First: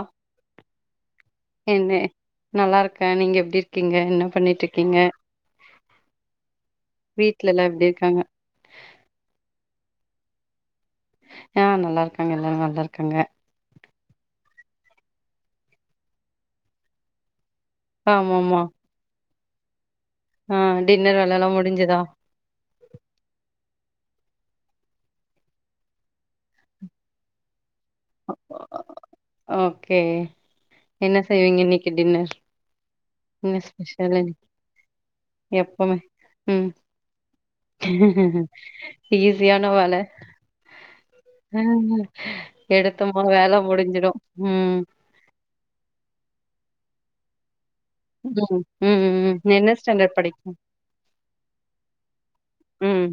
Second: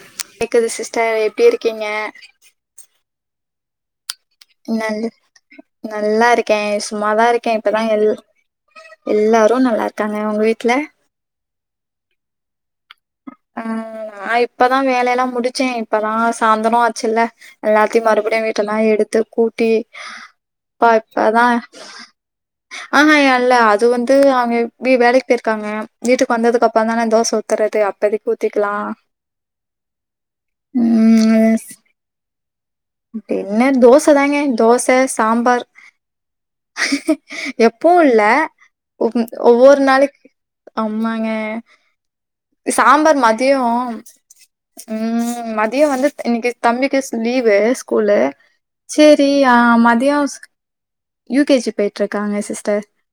ஆ கேக்குது சிஸ்டர் எப்டி இருக்கீங்க நல்லார்க்கே நீங்க எப்டி இருக்கீங்க என்ன பண்ணிட் நல்நல்லா இருக்கே சும்மாதா வீட்ல இருக்கே எல்லா இப்பதா எப்டி எல் இருக்காங்க எல்லாரு நல்லா இருக்காங்க ஒங்க வீட்ல ஆ நல்லாருக்காங்க எல்லாரு நல்லாருக்காங்க ஆ நா இப்பதா வேல எல்லா முடிச்சே இப்பதா சாய்ந்தர ஆச்சுல்ல எல்லாத்தியு ஆமா மறுபடியு ஆமா வீட்டெல்லா எடுத்து கூட்டி ஆ ப்பா டின்னர் இப்பதா வேலல்லா முடிஞ்சுதா ஆஹ அல்ல அது வந்து அவுங்க வேலக்கு போயிருக்காங்க வீட்டுக்கு வந்ததுக்கு அப்புறந்தானே தோச ஊ த்துறது அப்பதிக் ஊத்திக்கலா ஓகே என்ன ம் செய்வீங்க இன்னைக்கு டின்னர் என்ன டின்னர் ஸ்பெஷல் தோச தாங்க இன்னைக்கு? தோச சாம்பார் எப்பவுமே ம் எப்பவு இல்ல ஒவ் ஈஸியான ஒவ்வொரு வேல நாளைக் ஆம்மாங்க ஹ சாம்பார் மதியோ ம் ம் மதிய வந்து இன்னைக்கி தம்பிக்கு ஸ் லீவு ஸ்கூலு ம் ம் சேரி ம் ஆ என்ன மதிய ஸ்டாண்டர்ட் படிக்கு யூ கே ஜி போய்ட்டு இருக்காங்க சிஸ்டர் ம்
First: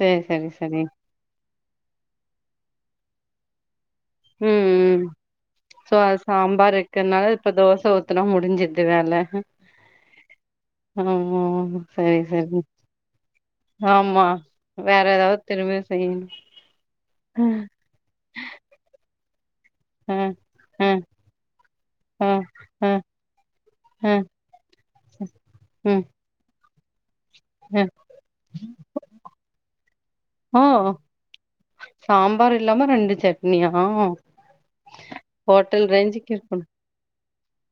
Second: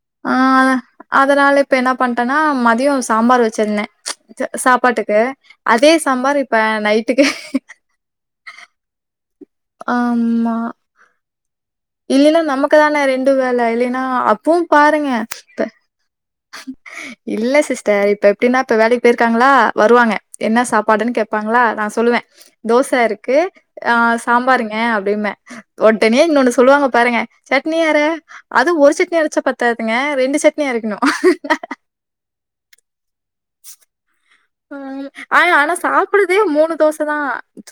சேரி ஆ சரி சரி அதுனால இப்ப என்ன பண்ட்டன்னா மதியம் சாம்பார் வச்சிருந்தே ம் ம் சாப்பாட்டுக்கு அதே சோ சாம்பார் இப்ப நைட்டுக்கு இப்பதா முடிஞ்சது வேல ஆம்மா ஆமா சரி சரி தானே ரெண்டு வேல இல்லைன்னா ஆமா அப்பவும் வேற பாருங்க ஏதாவது இப்ப திரிமியு செய்யனு இல்ல சிஸ்டர் இப்ப எப்டின்னா இப்ப வேலைக் பேய்ருக்காங்ளா ஆ வருவாங்க என்ன ஆ சாப்பாடுன் கேப் பாங்ளா நா சொல்லுவே ஆ தோச ஆ இருக்கு ஆ சாம்பார் ஏ அப்டின்ன ம் ஒடனே இன்னொன்னு சொல்லுவாங்க பாருங்க சட்னி ம் அற அ அது ஒரு சட்னி அரச்சா பத்தாதுங்க ரெண்டு ஓ சட்னி அரைக்கனு சாம்பார் இல்லாம ரெண்டு சட்னியா ம் ஆன் ஆனா ஹோட்டல் ரேஞ்சுக்கு சாப்பறதே இருக்கணு மூணு தோச தா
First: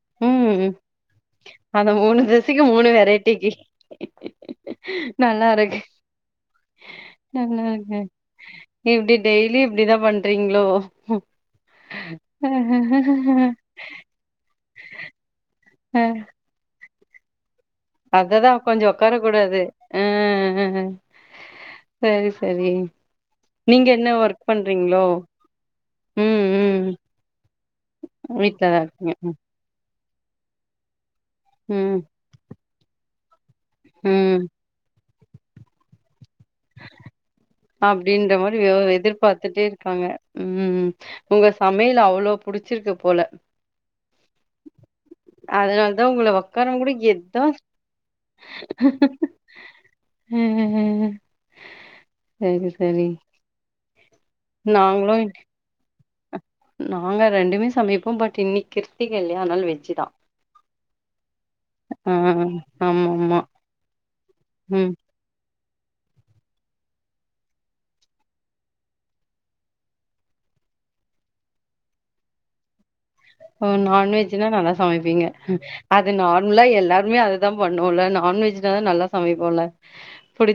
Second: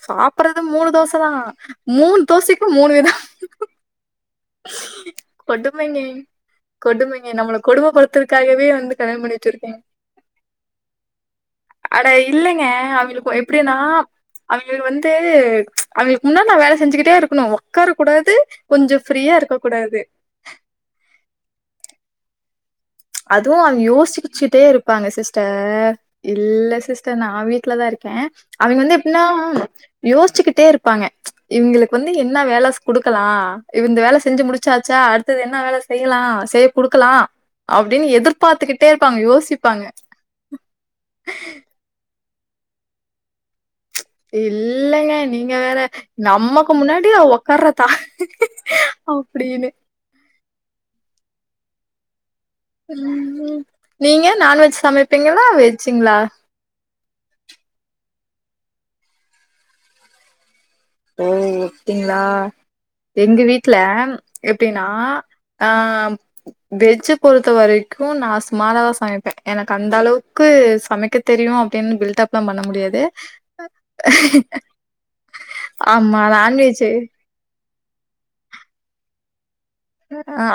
சாப்புறது ம் மூணு தோச தா அந்த மூணு மூண் தோசைக்கு மூணு வித வெரைட்டிக்கு நல்லா இருக்கு கொடுமைங்க கொடும்மைங்க நம்மள நல்லா கொடும இருக்கு படுத்துரக்காகவே வந்து கல்யாணோ பண்ணி வச்சிருக்காய்ங் தெரிங்ளோ அட இல்லங்க அவியளுக்கு எப்டியனா அவியளு வந்து அவிய முன்னாடி நா வேல செஞ்சிக்கிட்டே இருக்கணு அத தா கொஞ்சோ ஓக்கார கூடாது இருக்கக்கூடாது. ஆ ஆ செரி செரி அதுவு அவிங்க யோச்சிகுச்சிட்டே இருப்பாங்க சிஸ்டர் ம் இல்ல ம் சிஸ்டர் நா வீட்லதா இருக்க வீட்லதா அவிங்க வந்து இருக்கீங்க எப்பின்னா யோச்சிக்கிட்டே இருப்பாங்க இவிங்களுக்கு ம் வந்து என்ன வேல குடுக்கலா இவ இந்த வேல ம் செஞ்சி முடிச் சாச்சா அடுத்தது என்ன வேல செய்யலா செய்ய குடுக்கலா அப்டின்ற மாரி எதிர்பாத்துட்டே யோசிப்பாங்க. இருக்காங்க ம் உங்க சம் மையல் அவ்ளோ புடிச்சிருக்கு போல இல்லங்க நீங்க வேற அதனாலதா உங்கள நம்மக்கு உக்காரம் கூட முன்னாடி அவ எதா ஒக்கார்றதா அப்டினு ம் ம் சரி சரி நீங்க நான்வெஜ் நாங்களு சமைப்பீங்களா வெஜ்ஜிங்ளா நாங்க ரெண்டுமே சமைப்போ பட் இன்னிக் கிருத்திக இல்லயா அதனால வெஜ்ஜி தா ஓ அப்பீங்ளா ஆமா ஆமா எங்க வீட்ல எப்டினா ம் ஆ வெஜ்ஜி பொறுத்த வரைக்கு நா சுமாராதா சமைப்பே எனக்கு அந்த அளவுக்கு சமைக்க தெரியும் அப்டின் பில்ட் அப் லா பண்ண முடியாது ஆ நான்வெஜ்னா நல்லா சமைப்பீங்க அது ஆமா நார்ம்லா நான்வெஜ் எல்லார்மே அது தா பண்ணுவோல்ல நான்வெஜ் தா நல்லா சமைப்போல்ல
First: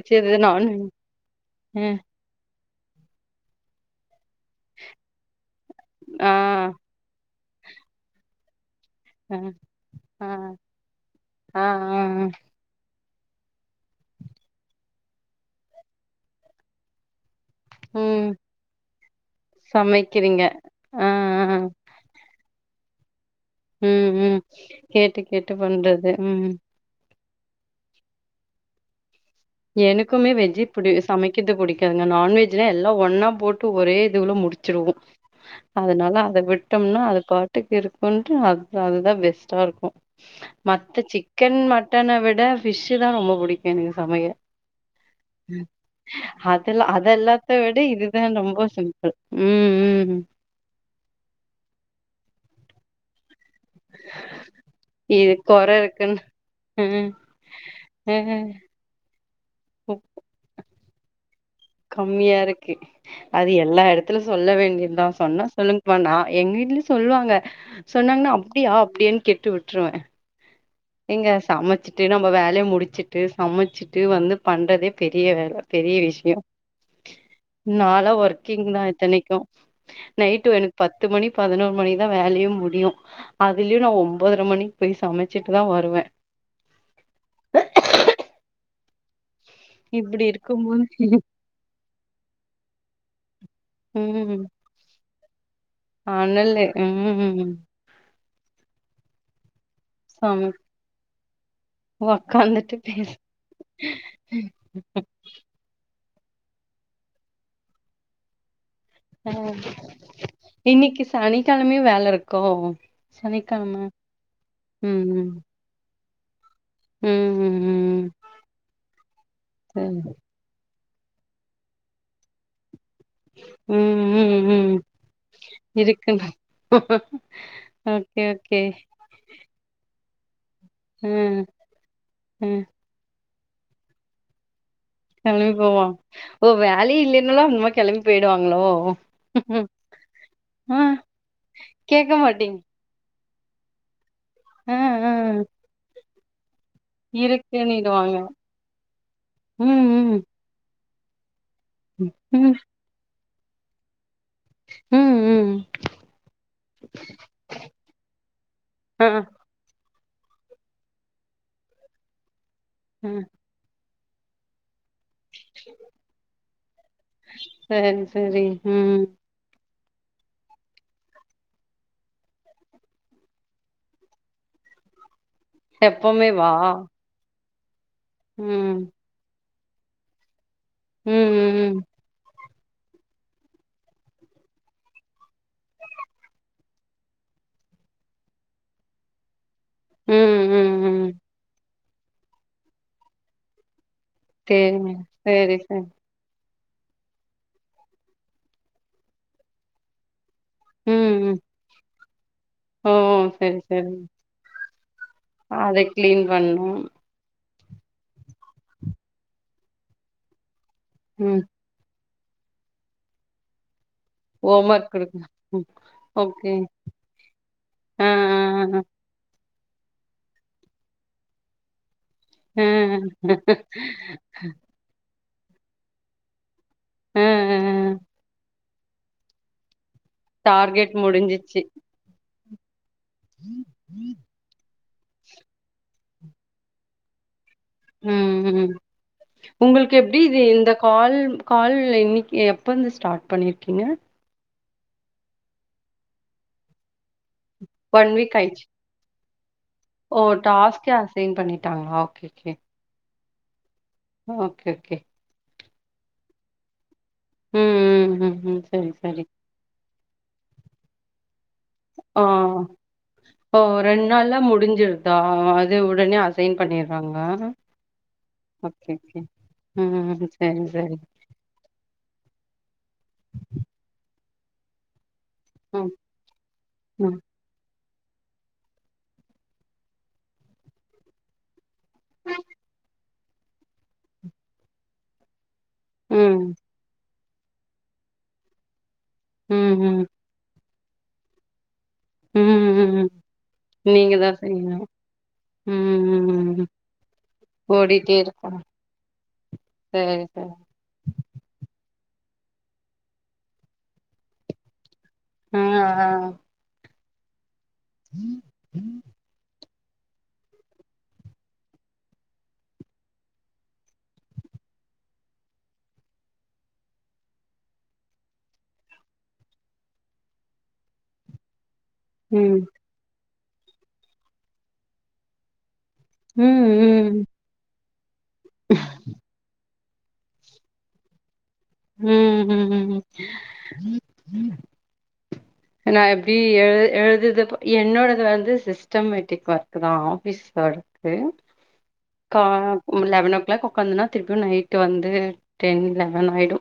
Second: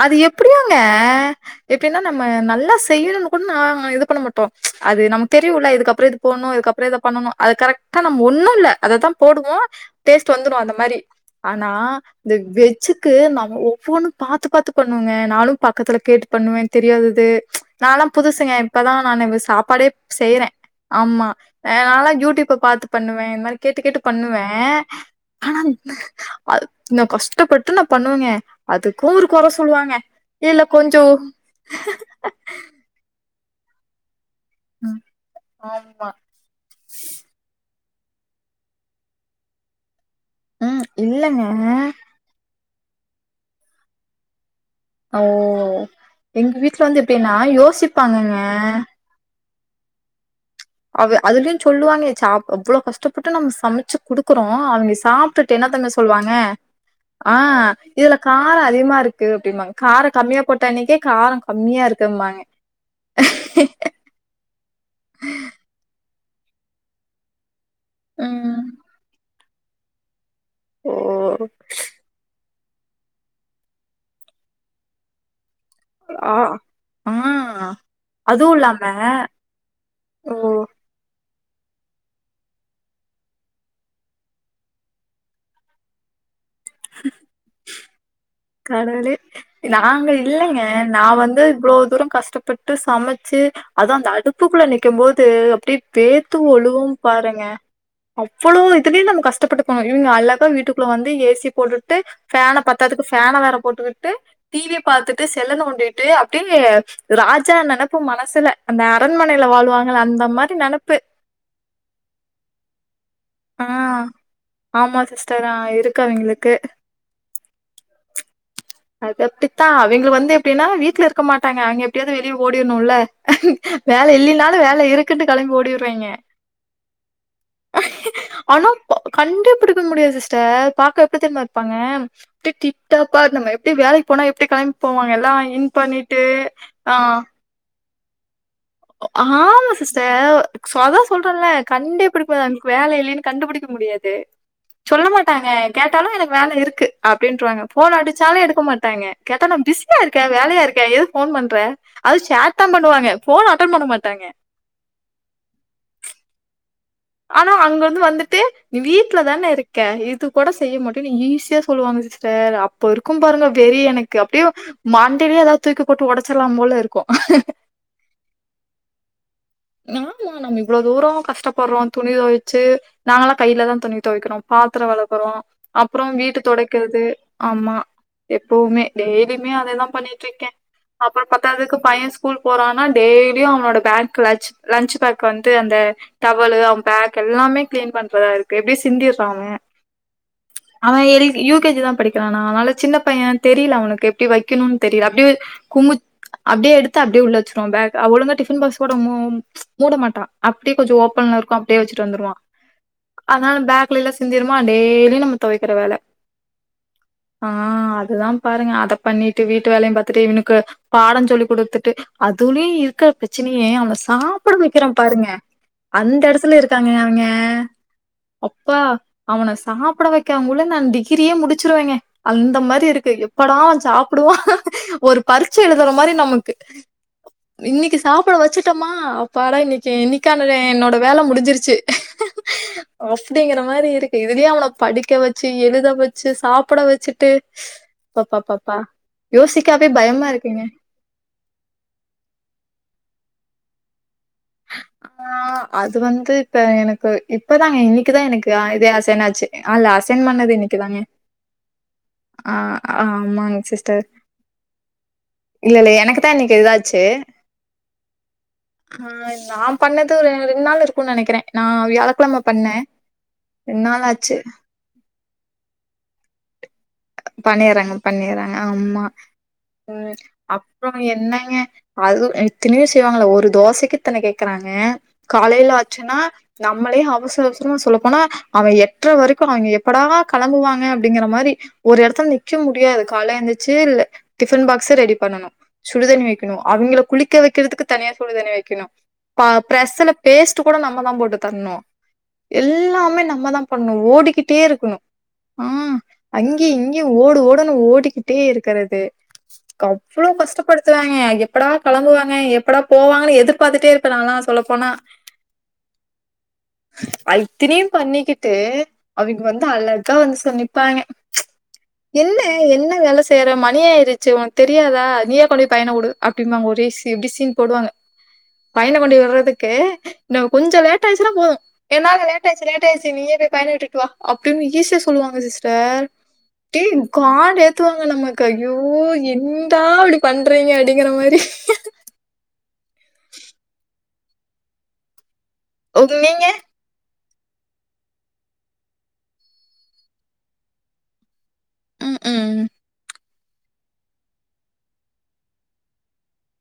அது எப்டியோங்க எப்டின்னா நம்ம நல்லா செய்யணுன் கூட நாம இது பண்ண மாட் டோ அது நமக் தெரியுல இதுக்கப்றோ இது ஆ போணு இதுக்கப்றோ இத பண்ணனு அது கரெக்டா நம்ம ஒண்ணு இல்ல அத தா ஆ போடுவோ டேஸ்ட் ஆ வந்துரு அந்த மாரி ஆ ஆனா ஆ ஆ இந்த வெஜ்ஜிக்கு நம்ம ஒவ்வொன்னு பாத்து பாத்து பண்ணுவங்க நாளு பக்கத்துல கேட்டு பண்ணுவே தெரியாதது நாலா ம் புதுசுங்க இப்பதா நானு வே சாப்பாடே சமைக்கிறீங்க செய்யற ஆ ஆமா ஆ அதனால யூடூப்ப பாத்து பண்ணுவே இந் மாரி கேட்டு கேட்டு ம் ம் பண்ணுவே கேட்டு கேட்டு ஆனா பண்றது ம் அத் இன்னு கஷ்டப்பட்டு நா பண்ணுவேங்க அதுக் கு ஒரு கொற சொல் எனக்குமே வெஜ் புடி சமைக்கற்து புடிக்காதுங்க நான்வெஜ் ல எல்லா ஒன்னா போட்டு ஒரே இதுவுல முடிச்சிருவோ ஆமா அதனால அத வி ட்டம்னா அது பாட்டுக்கு இருக்குன்டு அது அதுதா பெஸ்ட்டா இருக்கு ம் மத்த இல்லங்க சிக்கன் மட்டன விட ஃபிஷ் தா ரொம்ப புடிக்கு எனக்கு சமைய ஓ ம் எங்க வீட்ல அதெல்லா வந்து எப்டின்னா அதெல்லாத்த விட இதுதா யோசிப்பாங்கங்க ரொம்ப சிம்பள் ம் ம் அவ அதுலயு சொல்லுவாங்க சாப்ட அவ்ளோ கஷ்ட பட்டு நம்ம சமைச்சு குடுக்குறோ அவிய்ங்க இது சாப்ட்டுட்டு கொற என்ன தெரிமா இருக்குன்னு சொல்லுவாங்க ம் ஆ இதுல ம் கார அதிகமா இருக்கு அப்டிமாங்க உப்பு கார கம்மியா போட்டா அன்னேக்கே கார கம்மியா இருக்கு அது எல்லா எடத் த்துல சொல்ல வேண்டியத்தா சொன்னா சொல்லுங் பா எங்க வீட்லயு சொல்வாங்க சொன்னாங்ன்னா அப் ம் டியா அப்டின்ன கேட்டு விட்ருவே ஓ எங்க சமச்சிட்டு நம்ம வேலைய முடிச்சுட்டு சமச்சிட்டு வந்து பண்றதே பெரிய வேலை பெரிய ஆ விஷ்யோ ஆ நாலா அதுவு ஒர்க்கிங் தா இல்லாம இத்தனைக்கு ஓ நைட்டு பத்து மணி பதினோரு மணிகு தா வேலயே முடியும் அதுலியு நா ஒம்போதர மணிக்கு போய் சமைச்சுட் டுதுதா வருவே கடவுளே நாங்க இப்டி இல்லைங்க இருக்கும்போது நா வந்து இவ்ளோ தூரோ கஷ்டப்பட் டு சமச்சு அது அந்த ம் அடுப்புக்குள்ள நிக்கம் போது அப்டி வேத்து அனலு ஒழுகு பாருங்க ம் அவ்ளோ இதுலயு நம்ம கஷ்டப்பட்டுக்கணு இவங்க அழகா சம வீட்டுக்குள்ள வந்து ஏசி போட்டு கிட்டு பேன உக்காந்துட்டு பத்தாதுக்கு பேச பேனை வேற போட்டுகிட்டு டிவிய பாத்துட்டு செல்ல நோண்டிட்டு அப்டியே ராஜா நெனனப்பு மனசுல அந்த அரண்மனையில வாழ்வாங்கல அந்த மாரி நெனப்பு சனிக்கெழமேயு வேல இருக்கு ஆ ஆமா ம் சிஸ்டர் இருக்காது எங்ளுக்கு ம் ம் ம் அது அப்டித்தா சரி அவிய்ங்க வந்து எப்டின்னா வீட்ல இருக்க மாட்டாங்க அவிய்ங்க எப்டியாவது வெளிய ஓடிர்ணுல்ல வேல ம் ம் இல்லனாலு ம் வேல இருக்குன்னு கெளம்பி ஓடிற்றாய்ங்க இருக்குண்ணா ஓகே ஓகே ஆனா கண்டே புடிக்க முடியாது சிஸ்டர் பாக்க எப்டி ம் தெரியுமா இருப்பாய்ங்க அப்டியே ம் டிப்டாப் இருந்தமாரி அப்டி வேலைக்கு போன எப்டி கெளம்பி போவாங்க எல்லா கெளம்பி இன் போவோ பண்ணிட்டு ஓ ஆ வேலயே இல்லன்னாலு அந்மாரி கெளம்பி போயிடுவாங்களோ ஆமா சிஸ்டர் ஆ சொதா சொல்றேன்ல கண்டே கேக்க பிடிக்க முடியாது மாட்டீங் அவனுக் வேலை இல்லைன்னு கண்டுபிடிக்க முடியாது ஆ சொல்ல ஆ மாட்டாக கேட்டாலு எனக்கு வேலை இருக்கு அப்டின்றுவாங்க போ இருக்குன்னிடுவாங்க அடிச்சாலு எடுக்க மாட்டாங்க கேட்டா நா ம் பிஸியா ம் இருக்கே வேலையா இருக்கே ஏதுக்கு போன் பண்ற ம் அது சேட் தா பண்ணுவாங்க போன் அட்டன் பண்ண மாட்டாங்க ம் ம் ஆனா அங்கருந்து வந்துட்டு நீ ஆ வீட்ல தான இருக்க இது கூட செய்ய மாட்டனு ஈஸியா சொல்லுவாங்க சிஸ்டர் அப்ப ஆ இருக்கும் பாருங்க வெறி எனக்கு அப்டியே மண் டயலே ஏதாவது தூக்கி போட்டு உடச்சிற்லாம் போல இருக்கு சரி சரி ம் நாங்ளு நம்ம இவ்ளோ தூரோ கஷ்டப்பறோ துணி தொவச்சு நாங்கல்லா கையில தா துணி தொவைக்கிறோ பாத்திரோ வெளக்குறோ அப்பறோ எப்பவுமே வீட்டு வா தொடைக்கிற்து ஆமா ம் எப்பவுமே டெய்லியுமே அதேதா பண்ணிட் ருக்கே ம் அப்பறம் பத்தாதுக்கு ம் பைய ஸ் ஸ்கூல்க்கு போறனா டெய்லியு அவனோட பேக் லன்ச் லன்ச் பேக் வந்து அந்த டவல் அவன் பேக் எல்லாமே கிளீன் பண்றதா இருக்கு எப்டி சிந்திற்றா அவ ம் ம் ம் அவ ம் எல் யூ கே‌ ஜி தா படிக்கறானா அதனால சின்ன பைய தெரில அவனக்கு எப்டி வக்கணுன்னு சேரிங்க தெரில அப்டியே சேரி சேரி குமுச் அப்டியே எடுத்து அப்டியே உள்ள வச்சிறுவா பேக் ஆ ஒழுங்கா டிஃபன் பாக்ஸ் கூட மூ மூட மாட்றா அப்டியே கொஞ்சோ ம் ம் ஓப்பன்ல இருக்கு அப்டியே வச்சிட்டு வந்துருவா ஓ அதனால சேரி சேரி பேக்ல எல்லா சிந்திருமா டெய்லியு நம்ம தொவைக்கிற அத வேலை கிளீன் பண்ணு ஆ அதுதா பாருங்க அத பண்ணிட்டு வீட்டு வேலையு பாத்துட்டு இவனுக்கு பாடோ ம் சொல்லி் குடுத்துட்டு அதுலயு இருக்க பிரச்சனையே அவன சாப் ட ஹோம் வைக்கிறே ஒர்க் குடுக்கணு பாருங்க ம் அந்த ஓகே எடத்துல இருக்காங்க அவங்க ஆ அப்பா ஆ அவன சாப்ட வைக்கிறங்குள்ள நா டிகிரியே முடிச்சிருவேங்க அந்த ஆ ஆ மாரி இருக்கு எப்படா அவே சாப்டுவா ஒரு பரிட்சை எழுதுற மாரி நமக் கு ஆ ஆ ஆ. இன்னைக்கி சாப்ட வச்சிட்டமா அப்பாட இன்னக்கி இன்னக் கான டார்கெட் என்னோட வேலை முடிஞ்சிச்சு முடிஞ்சிருச்சு அப்டிங்கற மாரி ம் இருக்கு இதுலயே அவன படிக்க வச்சி எழுத வச்சி சாப்ட வச்சிட்டு ம் பப்பப்பப்பா யோசிக்கவே உங்களுக்கு எப்டி பயமா இது இருக்குங்க இந்த கால் கால் இன்னக்கி எப்ப இருந்து ஸ்டார்ட் பண்ணிருக்கீங்க ஆ அது வந்து இப்ப எனக்கு இப் இப்பதாங்க ஒன் இன்னக்கிதா வீக் எனக்கு ஆயிடுச்சு இதே அசைன் ஆச்சு ஆ இல்ல ஓ அசைன் பண்ணதே டாஸ்கே இன்னைக்குதாங்க அசைன் பண்ணிட்டாங்களா ஓகே ஓகே ஆ ஆமாங்க சிஸ்டர் ஓகே ஓகே இல்ல இல்ல எனக்குதா இன்னைக்கு இதாச்சு ம் ம் ம் ம் சரி சரி ஆ நா பண்ணது ஒரு ரெண்டு நாள் இருக்குன்னு நெனைக்கிறே நா வியாழக்கெழம ஆ பண்ணே ரெண்டு நாள் ஆச்சு ஆ இது உடனே ஹஸ் பண்ணிர்றேங்க பண்ணிர்றேங்க ஓகே, ஆமா ஓகே. ம் சரி, அப்றோ சரி. என்னங்க அது இத்தனையு செய்வாங்கள ஒரு தோசைக்கு இத்தன கேக்குறாங்க காலேல ம், ஆச்சுன்னா நம்மளே ம், அவசர அவசர சமா சொல்லப்போனா அவே எட்ற வரைக்கு அவங்க எப்படா கெளம்புவாங்க அப்டிங்கிற மாரி ஒரு எடத்துல நிக்க முடியாது கால்ல எந்திச்சு இல் டிஃபன் பாக்ஸ் ரெடி பண்ணனு சுடுதண்ணி ம், வைக்கணு அவிங்கள குளிக்க வைக்கிறதுக்கு தனியா சுடுதண்ணி வைக்கணு பா ம், பிரஷ்ல பேஸ்ட் கூட நம்மதா போட்டு தரணு ம், ம், ம். எல்லாமே நம்மதா பண்ணணு நீங்க தான் ஓடிக்கிட்டே செய்யணும். இருக்கணு ஆ ம், அங் ம், ம். கயு இங்கயு ஓடு ஓடுன்னு ஓடிட்டே ஓடிக்கிட்டே இருக்கும். இருக்குறது எனக்கு சரி, அவ்ளோ சரி. கஷ்ட ப்படுத்துவாங்க எப்படா கெளம்புவாங்க எப்படா போவாங்கன்னு எதிர்பாத்துட்டே இருப்பே நால்லா சொல்லப்போனா ஆ ஆ அய்த்தினுயு ம், பண்ணிக்கிட்டு அவிங்க வந்து அழகா வந்து சோ நிப்பாய்ங்க என்ன என்ன வேலை செய்யற மணியாயிருச்சி உனக்கு தெரியாதா நீயே கொண்டோய் பையன வுடு அப்டிமாங்க ஒரே சி எப்டி சீன் போடுவாங்க பையன கொண்டோய் விட்றதுக்கு இன்னோ கொஞ்சோ லேட் ஆயிருச்சின்னா போது என்னால லேட் ம், ஆயிச்சி லேட் ஆயிச்சி நீயே போய் பையன விட்டுட்டு வா அப்டின்னு ஈஸியா சொல்லுவாங்க சிஸ்டர் அப்டியே ம், காண்ட் ஏத்துவாங்க நமக்கு ஐயோ என் தா அப்டி பண்றீங்க அப்டிங்கிற மாரி ம் ம் ம் ஏன்னா இப்டி நீங்க ஏ எழுதுதப்போ என்னோடது வந்து சிஸ்டமேட்டிக் ஒர்க்கு தா ஆஃபீஸ் ஒர்க்கு ம் கா ம் லெவன் ஓ கிளாக் உக்காந்துன்னா திருப்பியு நைட் வந்து டென் லெவன் ஆயிடு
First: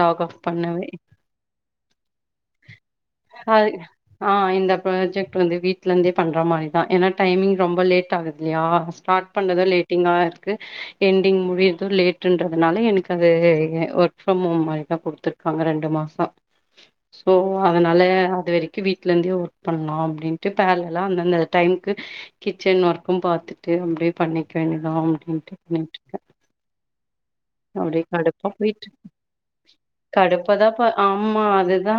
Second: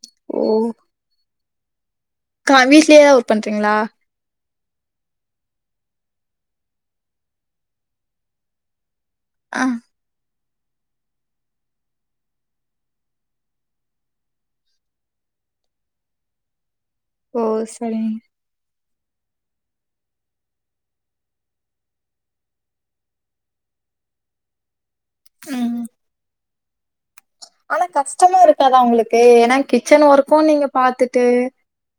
லாக் ஆஃப் ஓ பண்ணவே கா வீட்லயே ஒர்க் அது பண்றீங்களா ஆ இந்த ப்ராஜெக்ட் வந்து வீட்லந்தே பண்ற மாரிதா ஏனா டைமிங் ரொம்ப லேட் ஆகுதுலையா ஸ்டார்ட் ஆ பண்ணது லே டிங்கா இருக்கு என்டிங் முடிய்ரது லேட்டுன்றதுனால எனக்கு அங்க எ ஒர்க் ஃப்ரம் ஹோம் மாரிதா குடுத்துர் க்காங்க ரெண்டு மாசோ சோ ஓ அதனால சரிங்க அது வரைக் கி வீட்லந்தே ஒர்க் பண்லா அப்டின்ட்டு பேர்லெல்லா அந்தந்த டைம்க்கு கிச்சன் ஒர்க்கும் பாத்துட்டு அப்டியே பண்ணிக்க வேண்டியதா அப்டின்ட்டு ம் பண்ணிட்ருக்கே ஆனா அப்டியே கஷ்டமா கடுப்பா இருக்காதா பொயிட்ருக் உங்களுக்கு ஏன்னா கிச்சன் ஒர்க்கு நீங்க கடுப்புதாம்ப்பா பாத்துட்டு ஆமா அதுதா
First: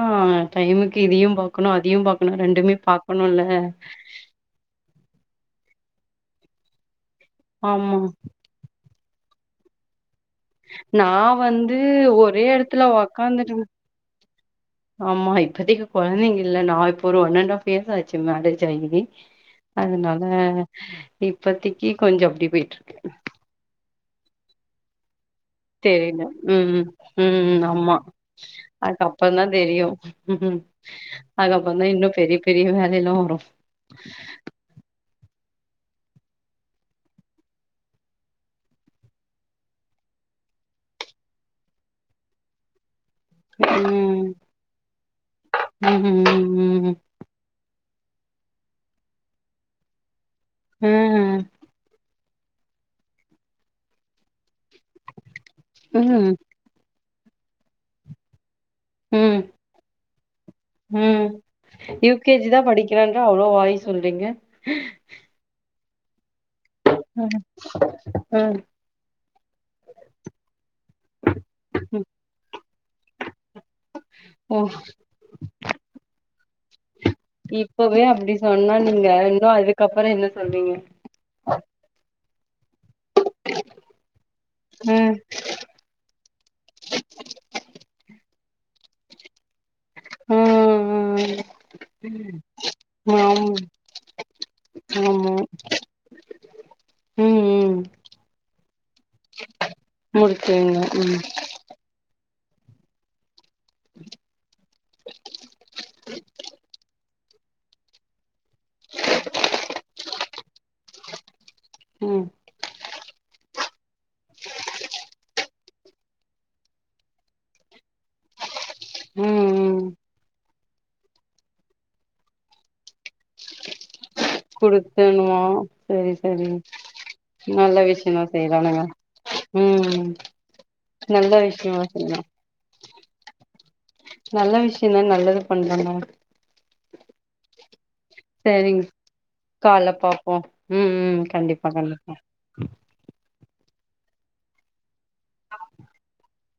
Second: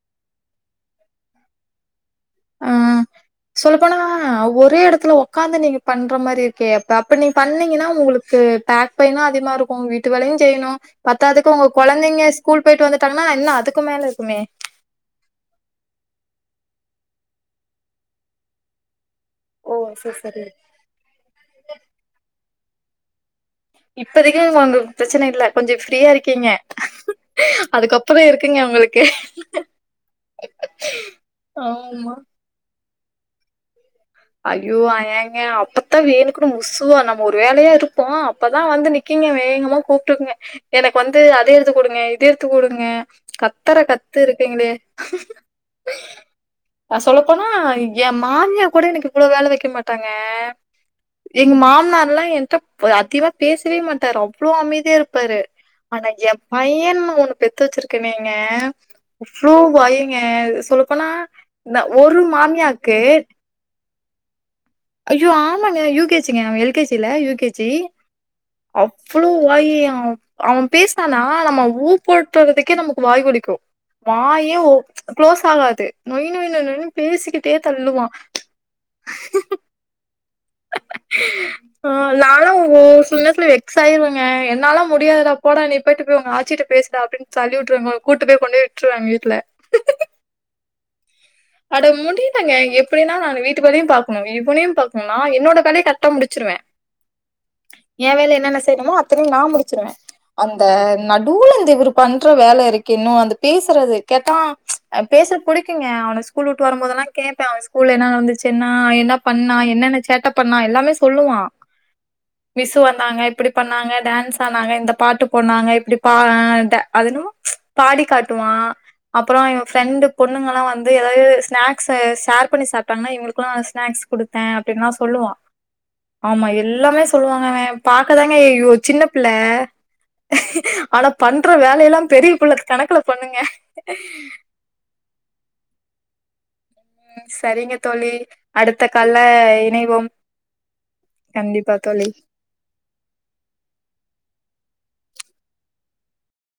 டைமுக்கு இதையு பாக்கணு அதையு பாக்கணு ரெண்டுமே பாக்கணுல்ல சொல்லப்போனா ஆ ஒரே எடத்துல ஒக்காந்து நீங்க பண்ற மாரி இருக்கே ப அப்ப நீ பண்ணீங்கனா ஆமா ஒங்களுக்கு பேக் பெய்னூ அதிகமா இருக்கு வீட் ட்டு வேலையு செய்யணு நா பத்தாதுக்கு ஒங்க வந்து கொழந்தைங்க ஒரே ஸ்கூல் எடத்துல போயிட்டு வந்துட்டாங்கனா இன்னு ஒக்காந்துட்டு அதுக்கு மேல இருக்குமே ஆமா இப்பதைக்கு கொழந்தைங்க இல்ல நா இப்ப ஒரு ஒன் அண்ட் ஹாஃப் இயர்ஸ் ஆச்சு மேரேஜ் ஆயி ஓ சரி அதுனால சரி இப்பத்திக்கி கொஞ்சோ அப்டி போயிட்ருக்கு இப்பதைக்கு உங்களுக்கு பிரச்சனை இல்ல கொஞ்ச ஃப்ரீயா தெரில இருக்கிங்க ம் ம் ஆமா அதுக்கப்பறோ இருக்குங்க ஒங்களுக்கு ம்ஹு அதுக்கப்றோந்த இன்னு பெரிய பெரிய வேலை எல்லா வரூ அய்யோ அ ஏங்க அப்பத்தா வேணுக்குன்னு முசுவா நம்ம ஒரு வேலையா இருப்போ அப்பதா வந்து நக் கிங்க வேகமா கூப்பிட்டுங்க எனக்கு வந்து அத எடுத்து குடுங்க இத எடுத்து குடுங்க கத்தற கத்து ம் இருக்குங்களே ம் ம் க சொல்லப்போனா என் மாமியா கூட எனக்கு இவ்வளோ வேல வைக்க மாட்டாங்க ம் ம் எங்க மாமனார்ல்லா என்ட்ட அதிகமா பேசவே மாட்டாற அவ் வ்ளோ அமைதியா இருப்பாரு ஆனா என் பையன்னு ஒண்ணு பெத்து வச்சிருக்கனேங்க ம் ம் அவ்ளோ வாய்ங்க சொல்லபோனா ம் இந்த யூ ஒரு கே ஜி தா மாமியாக்கு படிக்கிறான்ற அவ்ளோ வாய் சொல்றீங்க ஐயோ ஆமாங்க யூ கே சிங்க அவ எல் கே சி இல்ல யூ ம் கே ஜி ம் அவ்ளோ வாயி அவ் அவ பேசுனானா நம்ம ஊ ம் போட்றததுக்கே நமக்கு வாய் வலிக்கு ஓ வாயே ஒ ம்ச் க்ளோஸ் ஆகாது நொய் நொய் நொய் நொய்னு இப்பவே அப்டி சொன்னா நீங்க இன்னு அதுக்கப்பறோ என்ன சொல்லுவீங்க ஆ நாலா ஓ சில நேரத்துல வெக்ஸ் ஆயிருவங்க என்னால்லா ம் முடியாதுடாப் போடா நீ போயிட்டு போய் ஒங்க ஆச்சிட்ட பேசுடா அப்டின் தள்ளி விட்ருவங்க ஒ கூட்டுப்போய் கொண்டோய் விட்ருவே அவங் வீட்ல ம் ம் ம் ம் அட முடியலைங்க எப்டினா நானு ஆமா வீட்டுக்கு வேலையு பாக்கணு இவனையு பாக்கணு நா ஆமா என்னோட வேலைய கரட்டா முடிச்சிருவே ம் ம் ஏ வேல என்னென்ன செய்ணுமோ அத்தனையு நா முடிச்சிருவே அந்த முடிச்சேங்க ம் நடுவுல இந்த இவரு பண்ற வேல இருக்கே இன்னு அந்த பேசுறது கேட்டா அ ம்ச் பேச புடிக்குங்க அவனஸ் கூலுவுட்டு வரும் போதெல்லா கேப்பே அவ ஸ்கூல்ல என்ன நடந்துச்சுன்னா என்ன பண்ணா என்னென்ன சேட்டப் பண்ணா எல்லாமே சொல்லுவா ம் மிஸ்ஸு வந்தாங்க இப்படி பண்ணாங்க டான்ஸ் ஆனாங்க இந்த பாட்டு போனாங்க இப்படி பா ஆ இந்த அது என்னமோ ம்ச் பாடி காட்டுவா அப்பறோ ம் இவ ம் ஃப்ரெண்டு பொண்ணுங்கலா வந்து எத் தயு ஸ்னாக்ஸ்ஸு ஷேர் பண்ணி சாப்டாங்கனா இவங்களுக்குலா ஸ்னாக்ஸ் குடுத்தே அப்டின்லா சொல்லுவா குடுத்தணுமா சரி சரி ஆமா எல்லாமே சொல்லுவாங்க அவ நல்ல விஷயந்தா பாக்கதாங்க செய்றானுங்க ஏயோச் சின்னப் பிள்ள ம் ஆனா நல்ல பண்ற விஷயமா வேலையெல்லா செய்யலா பெரிய புள்ள கணக்குல பண்ணுங்க தின்னா நல்லது பண்ணுன்ல ம் சரிங்க தோழி சரிங்க அடுத்த கால்ல கால்ல இணைவோம் பாப்போ ம் ம் கண்டிப்பா தோழி